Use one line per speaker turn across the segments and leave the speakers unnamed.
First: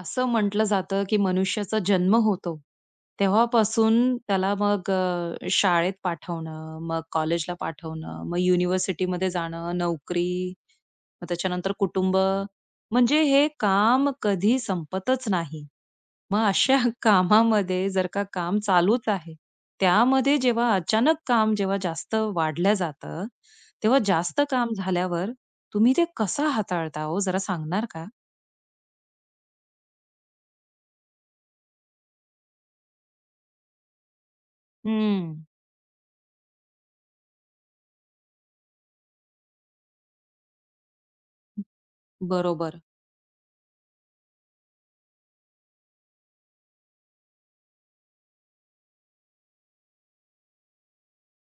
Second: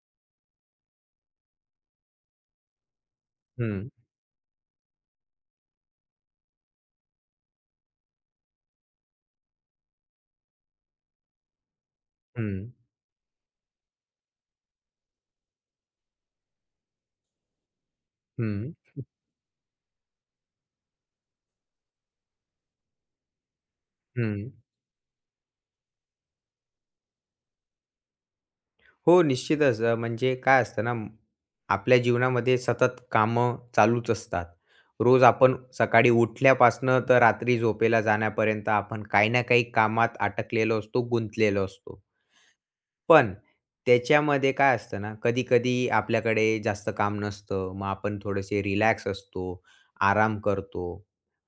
असं म्हटलं जातं, की मनुष्याचा जन्म होतो,
हं,
तेव्हापासून त्याला मग शाळेत पाठवणं, मग कॉलेजला पाठवणं, मग युनिव्हर्सिटीमध्ये जाणं, नोकरी, मग त्याच्यानंतर कुटुंब,
हं,
म्हणजे हे काम कधी संपतच नाही. मग अशा कामामध्ये जर का काम
हं,
चालूच आहे, त्यामध्ये जेव्हा अचानक काम जेव्हा जास्त वाढलं जातं, तेव्हा जास्त
हं.
काम झाल्यावर तुम्ही ते कसं हाताळता हो, जरा सांगणार का?
हो, निश्चितच म्हणजे काय असतं ना, आपल्या जीवनामध्ये सतत कामं चालूच असतात. रोज
हं.
आपण सकाळी उठल्यापासनं तर रात्री झोपेला जाण्यापर्यंत आपण काही ना काही कामात अटकलेलो असतो, गुंतलेलो असतो.
बरोबर.
पण त्याच्यामध्ये काय असतं ना, कधी-कधी आपल्याकडे जास्त काम नसतं. मग आपण थोडेसे रिलॅक्स असतो, आराम करतो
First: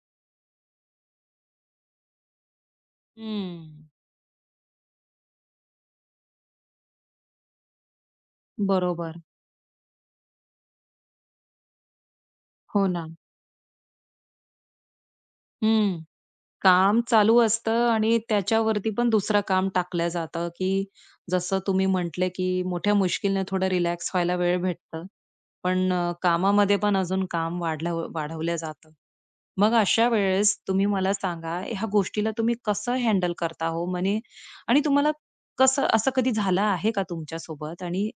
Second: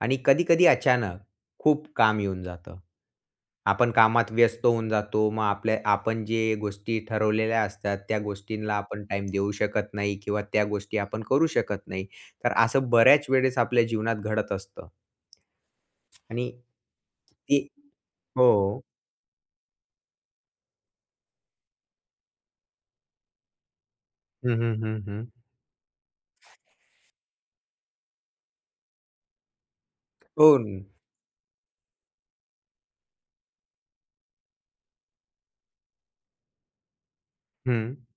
आणि कधी-कधी अचानक खूप काम येऊन जातं.
हं.
आपण कामात व्यस्त होऊन जातो. मग आपण जे गोष्टी ठरवलेल्या असतात, त्या गोष्टींना आपण
बरोबर.
टाईम देऊ शकत नाही किंवा त्या गोष्टी आपण करू शकत नाही. तर
हो
असं
ना.
बऱ्याच वेळेस आपल्या जीवनात घडत असतं.
हं.
आणि
काम चालू
ते
असतं आणि
हो.
त्याच्यावरती पण दुसरं काम टाकलं जातं, की जसं तुम्ही म्हटले, की मोठ्या मुश्किलने थोडं रिलॅक्स व्हायला
हं,
वेळ
हं, हं,
भेटतं.
हं.
पण कामामध्ये पण अजून काम वाढलं वाढवलं जातं. मग अशा
हो.
वेळेस तुम्ही मला सांगा, ह्या गोष्टीला तुम्ही कसं हँडल करता हो? म्हणे आणि तुम्हाला कसं असं कधी झालं आहे का तुमच्यासोबत?
हं,
आणि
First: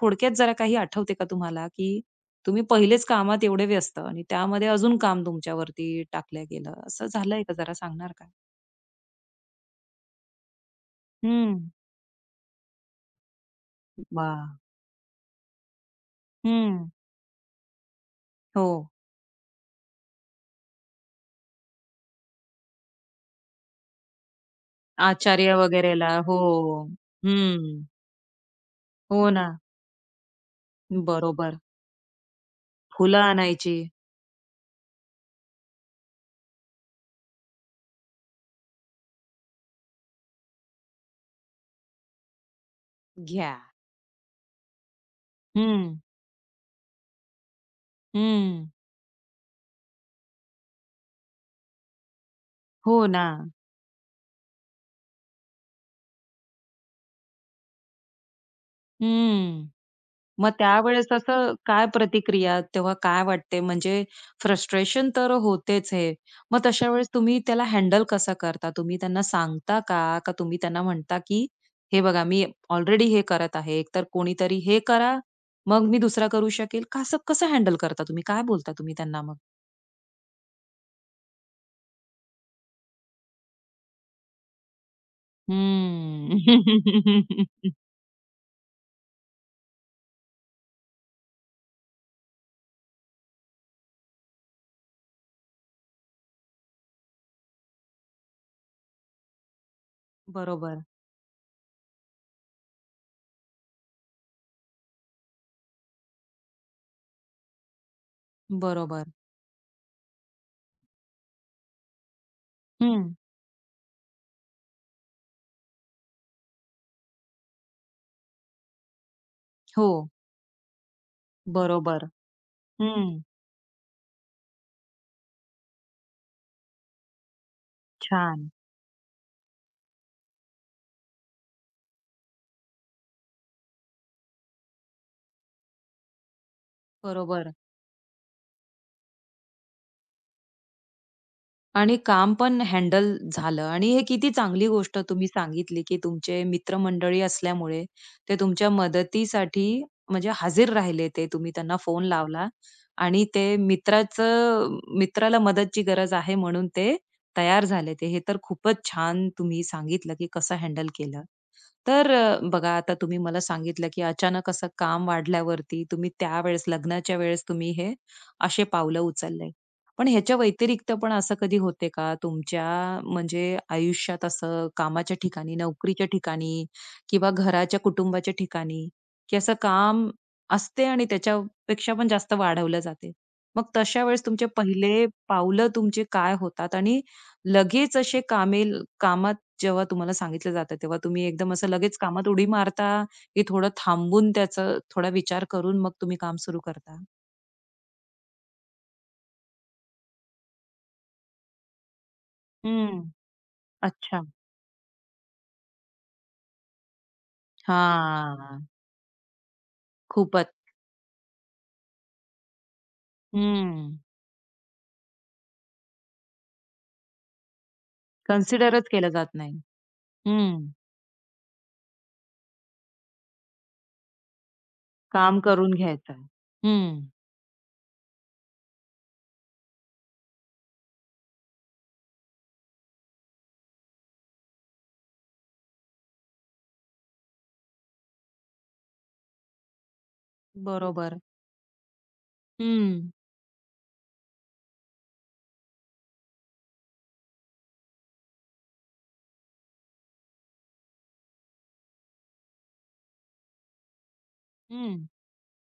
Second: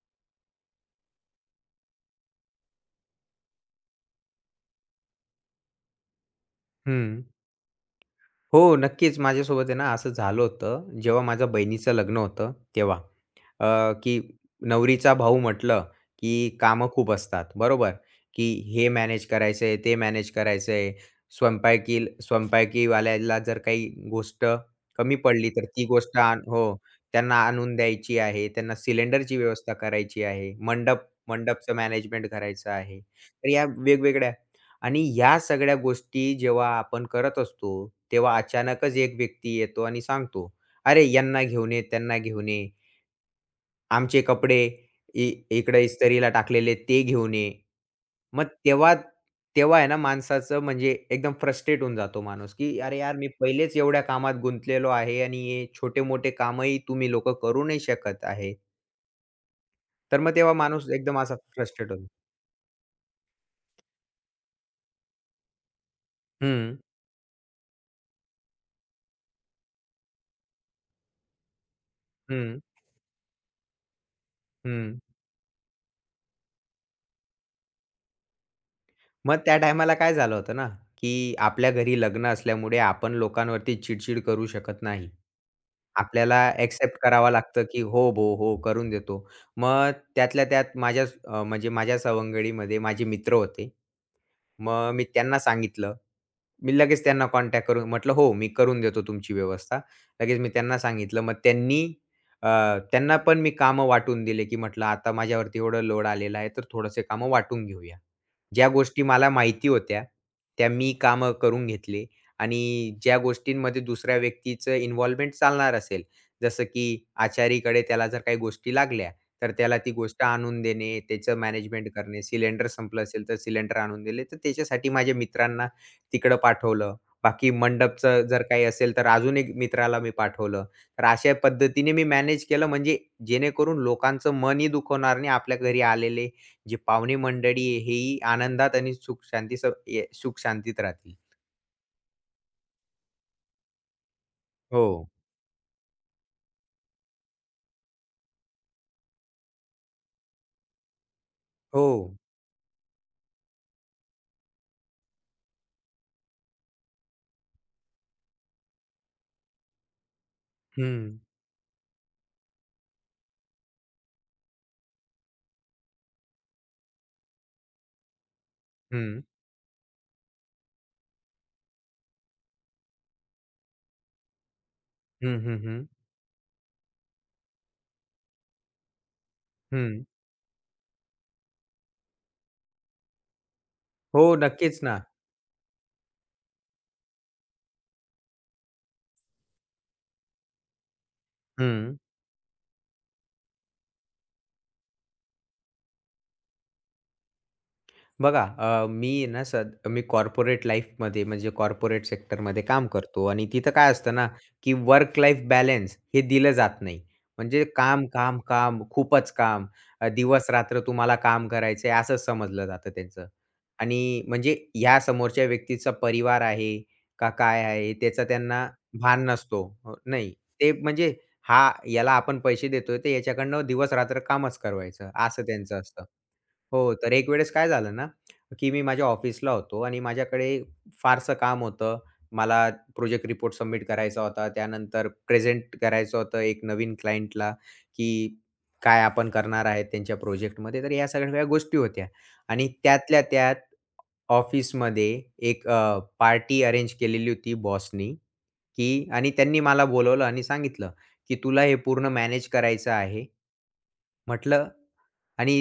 थोडक्यात जरा काही आठवते का तुम्हाला, की तुम्ही पहिलेच कामात एवढे व्यस्त आणि त्यामध्ये अजून काम तुमच्यावरती टाकलं गेलं. असं
हं.
झालंय का जरा सांगणार का?
हो, नक्कीच. माझ्यासोबत आहे ना असं झालं होतं, जेव्हा माझ्या
हं.
बहिणीचं लग्न होतं तेव्हा. अ, की
वाह!
नवरीचा भाऊ म्हटलं, की कामं
हं.
खूप असतात, बरोबर? की
हो.
हे मॅनेज करायचं आहे, ते मॅनेज करायचं आहे. स्वयंपाकीवाल्याला जर काही गोष्ट कमी पडली,
आचार्य
तर ती
वगैरेला.
गोष्ट
हो.
आण हो, त्यांना आणून
हं.
द्यायची आहे. त्यांना
हो
सिलेंडरची
ना.
व्यवस्था करायची आहे.
बरोबर.
मंडपचं मॅनेजमेंट करायचं आहे.
फुलं
तर या
आणायची.
वेगवेगळ्या आणि या सगळ्या गोष्टी जेव्हा आपण करत असतो, तेव्हा अचानकच एक व्यक्ती येतो आणि सांगतो, "अरे, यांना घेऊन ये, त्यांना घेऊन ये."
घ्या.
आमचे कपडे इ इकडे
हं.
इस्त्रीला टाकलेले ते घेऊन ये. मग
हं.
तेव्हा तेव्हा आहे ना माणसाचं म्हणजे एकदम फ्रस्ट्रेट होऊन जातो माणूस, की
हो
"अरे यार,
ना.
मी पहिलेच एवढ्या कामात गुंतलेलो आहे आणि हे छोटे-मोठे कामही तुम्ही लोकं करू नाही शकत आहे."
हं.
तर मग
मग
तेव्हा माणूस
त्यावेळेस
एकदम असा
असं काय
फ्रस्ट्रेट होतो.
प्रतिक्रिया तेव्हा काय वाटते? म्हणजे फ्रस्ट्रेशन तर होतेच हे. मग
हं,
तशा वेळेस तुम्ही त्याला हँडल कसं करता? तुम्ही त्यांना सांगता का? का तुम्ही त्यांना म्हणता, की "हे बघा मी
हं,
ऑलरेडी हे करत आहे. एकतर कोणीतरी हे
हं.
करा, मग मी दुसरा करू शकेल." कसं कसं हँडल करता तुम्ही? काय बोलता तुम्ही त्यांना मग?
मग त्या टायमाला काय झालं होतं ना, की आपल्या घरी लग्न असल्यामुळे आपण लोकांवरती चिड करू शकत नाही.
हम्म.
आपल्याला एक्सेप्ट करावं लागतं, की हो, हो, हो, करून देतो. मग त्यातल्या त्यात म्हणजे माझ्या सवंगडीमध्ये माझे मित्र होते. मग मी त्यांना सांगितलं. मी लगेच त्यांना कॉन्टॅक्ट करून म्हटलं, "हो, मी करून देतो तुमची व्यवस्था." लगेच मी त्यांना
बरोबर,
सांगितलं. मग अ, त्यांना पण मी कामं वाटून दिले, की म्हटलं, "आता माझ्यावरती एवढं लोड आलेला आहे, तर थोडेसे कामं वाटून घेऊया." ज्या गोष्टी
बरोबर.
मला माहिती होत्या, त्या मी कामं करून घेतले आणि
हं.
ज्या गोष्टींमध्ये दुसऱ्या व्यक्तीचं इन्व्हॉल्वमेंट चालणार असेल, जसं की आचारीकडे त्याला जर काही गोष्टी लागल्या, तर त्याला
हो.
ती गोष्ट आणून देणे, त्याचं मॅनेजमेंट
बरोबर.
करणे, सिलेंडर संपलं
हं.
असेल तर सिलेंडर आणून दिले. तर त्याच्यासाठी माझ्या मित्रांना तिकडं पाठवलं. बाकी मंडपचं जर
छान.
काही असेल तर अजून एक मित्राला मी पाठवलं. तर अशा पद्धतीने मी मॅनेज केलं म्हणजे जेणेकरून लोकांचं मनही दुखवणार नाही. आपल्या घरी आलेले जे पाहुणे
बरोबर.
मंडळी आहे हेही आनंदात आणि सुख-शांती स ए सुख-शांतीत राहतील.
आणि काम पण हँडल झालं आणि हे किती चांगली
हो,
गोष्ट तुम्ही सांगितली, की तुमचे मित्रमंडळी असल्यामुळे ते तुमच्या मदतीसाठी म्हणजे हजर राहिले ते. तुम्ही त्यांना
हो.
फोन लावला आणि ते मित्राचं मित्राला मदतची गरज आहे म्हणून ते तयार झाले ते. हे तर खूपच छान तुम्ही सांगितलं, की कसं हँडल
हं,
केलं. तर बघा आता तुम्ही मला सांगितलं, की अचानक असं काम वाढल्यावरती तुम्ही त्यावेळेस लग्नाच्या वेळेस तुम्ही हे असे पावलं
हं.
उचलले. पण ह्याच्या व्यतिरिक्त पण असं कधी होते का तुमच्या म्हणजे आयुष्यात असं कामाच्या
हं,
ठिकाणी,
हं, हं.
नोकरीच्या ठिकाणी किंवा घराच्या, कुटुंबाच्या ठिकाणी, की असं
हं.
काम असते आणि त्याच्यापेक्षा पण जास्त वाढवलं जाते. मग तशा
हो,
वेळेस तुमचे
नक्कीच ना.
पहिले पावलं तुमचे काय होतात आणि लगेच असे कामे कामात जेव्हा तुम्हाला सांगितलं जातं, तेव्हा तुम्ही एकदम असं
हं.
लगेच कामात उडी मारता, की थोडं थांबून त्याचा थोडा विचार करून मग तुम्ही काम सुरू करता?
बघा मी ना सद मी कॉर्पोरेट लाईफमध्ये म्हणजे कॉर्पोरेट सेक्टरमध्ये काम
हं.
करतो आणि तिथं काय असतं
अच्छा.
ना, की वर्क लाईफ बॅलन्स हे दिलं जात नाही. म्हणजे काम, काम,
हां.
काम, खूपच काम.
खूपच.
दिवस-रात्र तुम्हाला काम करायचं आहे, असं समजलं जातं त्यांचं.
हं.
आणि म्हणजे ह्या समोरच्या व्यक्तीचा परिवार आहे का काय आहे, त्याचा त्यांना
कन्सिडरच केलं
भान
जात नाही.
नसतो. नाही,
हं.
ते म्हणजे हा याला आपण पैसे देतोय, तर याच्याकडनं दिवस-रात्र कामच करवायचं,
काम
असं
करून
त्यांचं असतं.
घ्यायचं.
हो,
हं.
तर एक वेळेस काय झालं ना की मी माझ्या ऑफिसला होतो आणि माझ्याकडे फारसं काम होतं. मला प्रोजेक्ट रिपोर्ट सबमिट करायचा होता. त्यानंतर प्रेझेंट करायचं होतं एक नवीन क्लायंटला, की काय आपण करणार आहे त्यांच्या प्रोजेक्टमध्ये. तर या
बरोबर.
सगळ्या गोष्टी होत्या आणि
हं.
त्यातल्या त्यात ऑफिसमध्ये एक पार्टी अरेंज केलेली होती बॉसनी, की आणि त्यांनी मला बोलावलं आणि सांगितलं, की "तुला हे पूर्ण मॅनेज करायचं आहे." म्हटलं
हं.
आणि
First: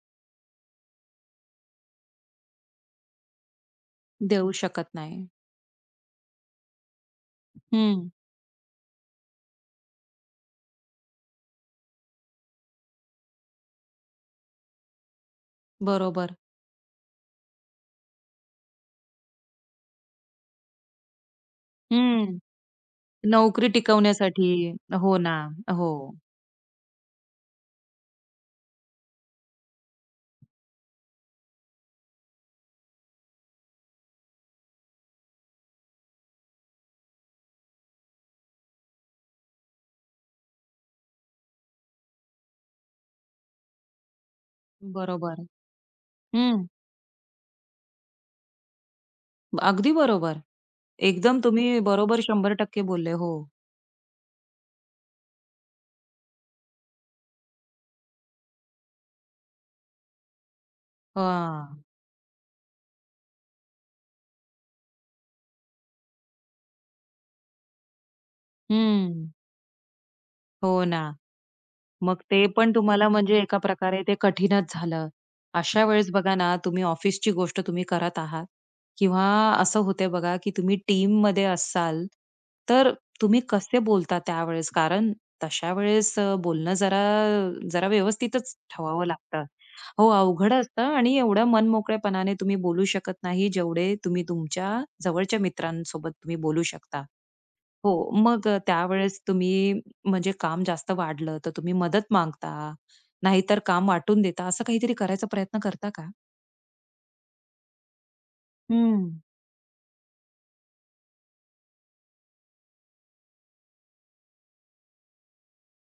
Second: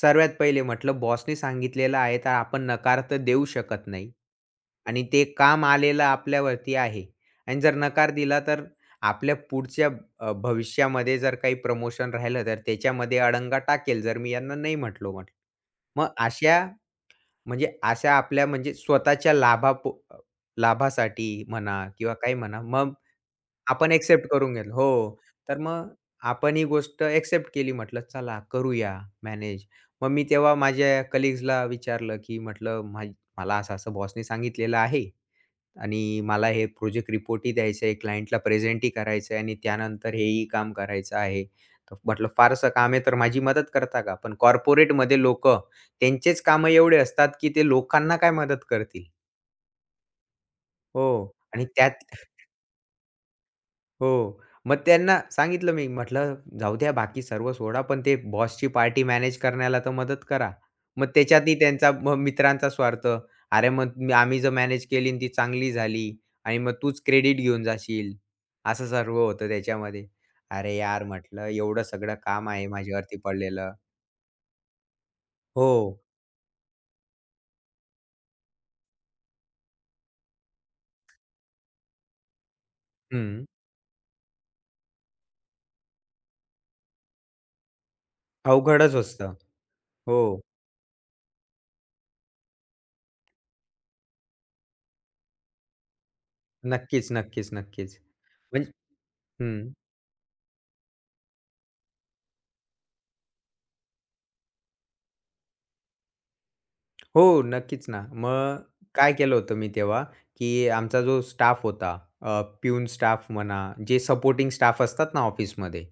सर्वात पहिले म्हटलं बॉसने सांगितलेलं आहे तर आपण नकार तर देऊ शकत नाही
देऊ शकत
आणि ते
नाही.
काम आलेलं आपल्यावरती आहे आणि जर
हं.
नकार दिला तर आपल्या पुढच्या भविष्यामध्ये जर काही प्रमोशन राहिलं तर त्याच्यामध्ये अडंगा टाकेल जर मी यांना नाही म्हटलो म्हटलं. मग
बरोबर.
अशा म्हणजे अशा आपल्या म्हणजे स्वतःच्या लाभासाठी म्हणा किंवा काही
हं.
म्हणा मग
नोकरी
आपण एक्सेप्ट
टिकवण्यासाठी
करून घेतलं.
हो
हो.
ना.
तर मग
हो.
आपण ही गोष्ट एक्सेप्ट केली म्हटलं, "चला करूया मॅनेज." मग मी तेव्हा माझ्या कलीग्सला विचारलं, की म्हटलं, मला असं-असं बॉसनी सांगितलेलं आहे आणि मला हे प्रोजेक्ट रिपोर्टही द्यायचं आहे, क्लायंटला प्रेझेंटही करायचं आहे आणि त्यानंतर हेही काम करायचं आहे." तर म्हटलं, "फारसं काम आहे तर माझी मदत करता का?" पण कॉर्पोरेटमध्ये
बरोबर.
लोकं त्यांचेच
हं.
कामं एवढे असतात, की ते लोकांना काय मदत करतील?
अगदी बरोबर.
हो
एकदम
आणि
तुम्ही
त्यात
बरोबर शंभर टक्के बोलले. हो.
हो. मग त्यांना सांगितलं मी म्हटलं, "जाऊ द्या बाकी सर्व सोडा, पण ते बॉसची पार्टी मॅनेज करण्याला तर मदत करा." मग त्याच्यातही
हां.
त्यांचा मग मित्रांचा स्वार्थ. " आम्ही जर मॅनेज केली आणि ती चांगली झाली आणि मग तूच क्रेडिट घेऊन जाशील." असं सर्व
हं.
होतं त्याच्यामध्ये. अरे
हो
यार
ना.
म्हटलं, एवढं सगळं
मग ते
काम आहे
पण तुम्हाला
माझ्यावरती
म्हणजे एका
पडलेलं.
प्रकारे ते कठीणच झालं.
हो.
अशा वेळेस बघा ना, तुम्ही ऑफिसची गोष्ट तुम्ही करत आहात किंवा असं होते बघा, की तुम्ही टीममध्ये असाल, तर तुम्ही
हं.
कसे बोलता त्यावेळेस? कारण तशा वेळेस बोलणं जरा जरा व्यवस्थितच
अवघडच
ठेवावं
असतं.
लागतं. हो,
हो.
अवघड असतं आणि एवढ्या मनमोकळेपणाने तुम्ही बोलू शकत नाही, जेवढे तुम्ही तुमच्या जवळच्या मित्रांसोबत तुम्ही बोलू शकता.
नक्कीच, नक्कीच,
हो.
नक्कीच.
मग
म्हणजे
त्यावेळेस
हं.
तुम्ही म्हणजे काम जास्त वाढलं, तर तुम्ही मदत मागता, नाहीतर काम वाटून देता, असं काहीतरी करायचा प्रयत्न करता का?
हो, नक्कीच ना. मग
हं.
काय केलं होतं मी तेव्हा, की आमचा जो स्टाफ होता, प्यून स्टाफ म्हणा, जे सपोर्टिंग स्टाफ असतात ना ऑफिसमध्ये,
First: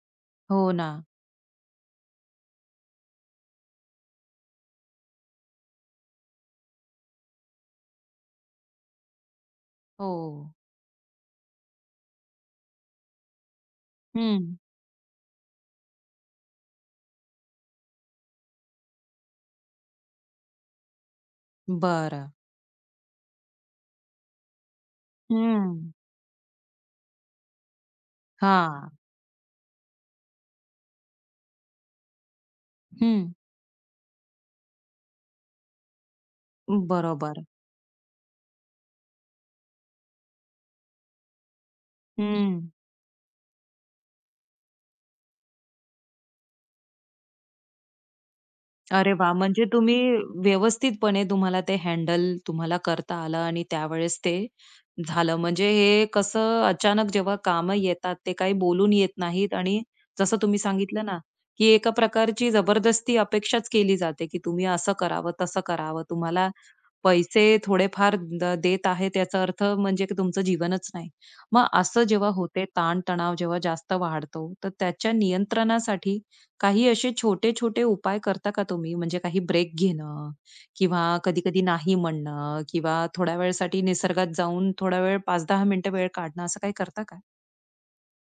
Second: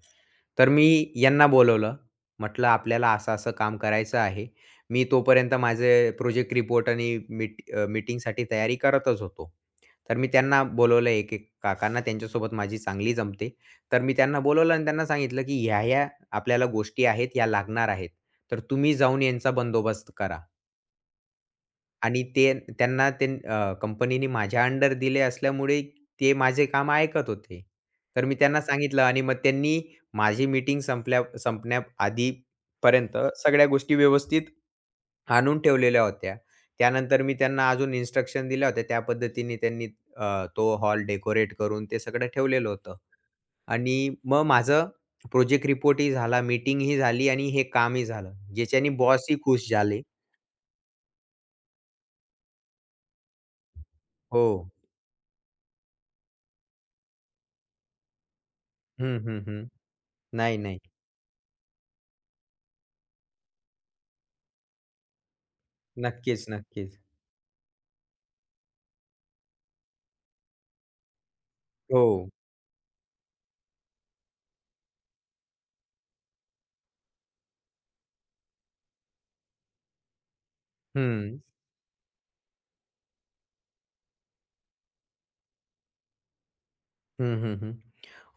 तर
हो ना.
मी यांना बोलवलं. म्हटलं, "आपल्याला असं-असं काम करायचं आहे." मी तोपर्यंत माझे प्रोजेक्ट रिपोर्ट आणि मीटिंगसाठी तयारी करतच होतो.
हो.
तर मी त्यांना बोलवलं एक-एक काकांना, त्यांच्यासोबत माझी चांगली जमते. तर मी त्यांना
हं.
बोलवलं आणि त्यांना सांगितलं, की "ह्या-ह्या आपल्याला गोष्टी आहेत, ह्या लागणार आहेत. तर तुम्ही जाऊन यांचा बंदोबस्त करा." आणि
बरं.
ते त्यांना ते अ, कंपनीने माझ्या अंडर दिले
हं.
असल्यामुळे ते माझे काम ऐकत होते. तर मी त्यांना
हां.
सांगितलं आणि मग त्यांनी माझी मीटिंग संपण्याआधी पर्यंत
हं.
सगळ्या गोष्टी व्यवस्थित आणून ठेवलेल्या होत्या. त्यानंतर मी
बरोबर.
त्यांना अजून इन्स्ट्रक्शन दिल्या होत्या. त्या पद्धतीने त्यांनी अ, तो हॉल डेकोरेट करून ते सगळं
हं.
ठेवलेलं होतं. आणि मग माझं प्रोजेक्ट रिपोर्टही झाला, मीटिंगही झाली आणि हे कामही झालं. ज्याच्याने
अरे वा
बॉसही
म्हणजे
खुश
तुम्ही
झाले.
व्यवस्थितपणे तुम्हाला ते हँडल करता आलं आणि त्यावेळेस ते
हो.
झालं. म्हणजे हे कसं अचानक जेव्हा काम येतात, ते काही बोलून येत
हं, हं,
नाहीत
हं.
आणि जसं
नाही,
तुम्ही
नाही.
सांगितलं ना, की एका प्रकारची जबरदस्ती अपेक्षाच केली जाते, की तुम्ही असं करावं, तसं करावं.
नक्कीच,
तुम्हाला
नक्कीच.
पैसे थोडेफार देत आहेत याचा अर्थ म्हणजे की तुमचं जीवनच नाही. मग असं
हो.
जेव्हा होते, ताण जेव्हा जास्त वाढतो, तर त्याच्या नियंत्रणासाठी काही असे छोटे-छोटे उपाय करता का तुम्ही? म्हणजे काही ब्रेक घेणं किंवा
हं.
कधी-कधी नाही म्हणणं किंवा थोड्या वेळसाठी निसर्गात जाऊन थोडा वेळ 5-10 मिनिटं वेळ काढणं असं काही करता का?
हं, हं, हं.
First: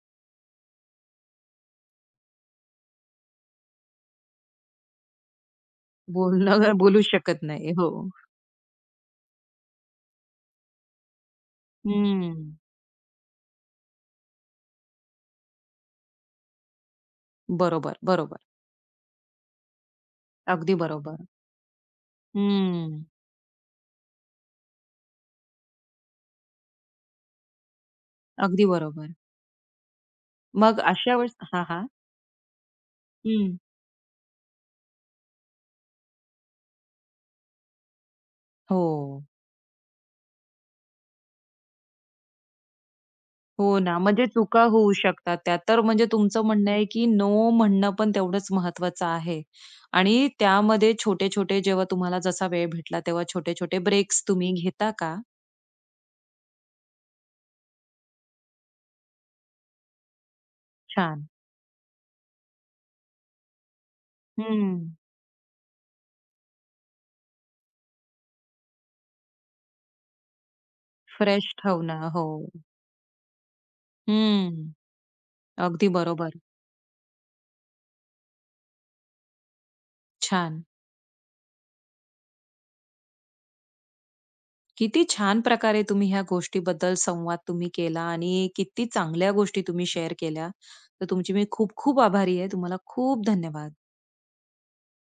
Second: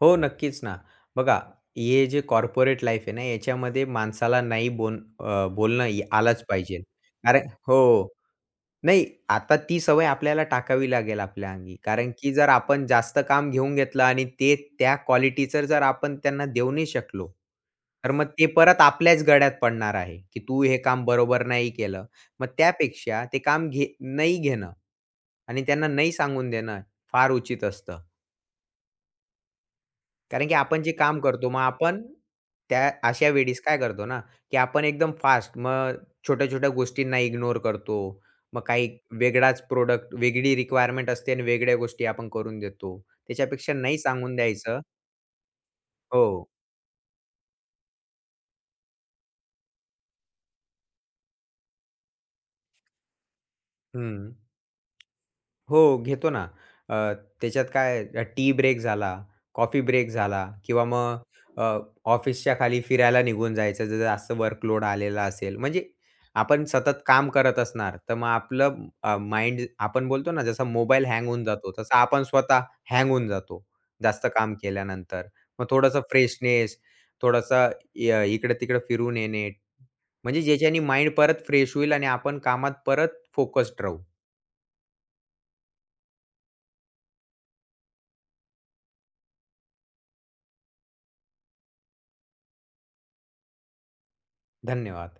हो, नक्कीच ना. बघा, हे जे कॉर्पोरेट लाईफ आहे ना, याच्यामध्ये माणसाला बोलणं आलंच
बोलणं
पाहिजे.
बोलू शकत
कारण
नाही. हो.
हो. नाही, आता ती सवय आपल्याला टाकावी लागेल आपल्या अंगी. कारण की जर
हं.
आपण जास्त काम घेऊन घेतलं आणि ते त्या क्वालिटीचं जर आपण त्यांना देऊ नाही शकलो,
बरोबर,
तर मग
बरोबर.
ते परत आपल्याच गळ्यात पडणार आहे, की तू
अगदी
हे काम
बरोबर.
बरोबर नाही केलं. मग
हं.
त्यापेक्षा ते काम घे नाही घेणं आणि त्यांना नाही सांगून देणं फार उचित असतं.
अगदी बरोबर.
कारण की
मग
आपण जे
अशा
काम
वेळेस
करतो, मग
हां, हां.
त्या अशा
हं.
वेळेस काय करतो ना, की आपण एकदम फास्ट मग छोट्या-छोट्या गोष्टींना इग्नोर करतो. मग
हो.
काही वेगळाच प्रोडक्ट वेगळी रिक्वायरमेंट असते आणि वेगळ्या गोष्टी आपण करून देतो. त्याच्यापेक्षा
हो ना,
नाही
म्हणजे
सांगून
चुका
द्यायचं.
होऊ शकतात त्या तर म्हणजे तुमचं
हो.
म्हणणं आहे, की नो म्हणणं पण तेवढंच महत्वाचं आहे. आणि त्यामध्ये छोटे-छोटे जेव्हा तुम्हाला जसा वेळ भेटला, तेव्हा छोटे-छोटे ब्रेक्स
हं.
तुम्ही घेता का?
हो, घेतो ना. अ, त्याच्यात काय टी ब्रेक झाला, कॉफी ब्रेक झाला किंवा मग
छान.
अ, ऑफिसच्या खाली फिरायला निघून जायचं, जर जास्त वर्कलोड
हं.
आलेला असेल. म्हणजे आपण सतत काम करत असणार, तर मग आपलं माइंड आपण बोलतो ना, जसा मोबाईल हँग होऊन
फ्रेश
जातो, तसा
ठेवणं.
आपण
हो.
स्वतः हँग होऊन जातो, जास्त काम
हं.
केल्यानंतर. मग
अगदी
थोडंसं
बरोबर.
फ्रेशनेस, थोडंसं इकडं फिरून येणे, म्हणजे
छान.
ज्याच्याने माइंड परत फ्रेश होईल आणि आपण कामात परत फोकस्ड राहू.
किती छान प्रकारे तुम्ही ह्या गोष्टीबद्दल संवाद तुम्ही केला आणि किती चांगल्या गोष्टी तुम्ही शेअर केल्या. तर तुमची मी खूप-खूप आभारी आहे. तुम्हाला खूप धन्यवाद.
धन्यवाद.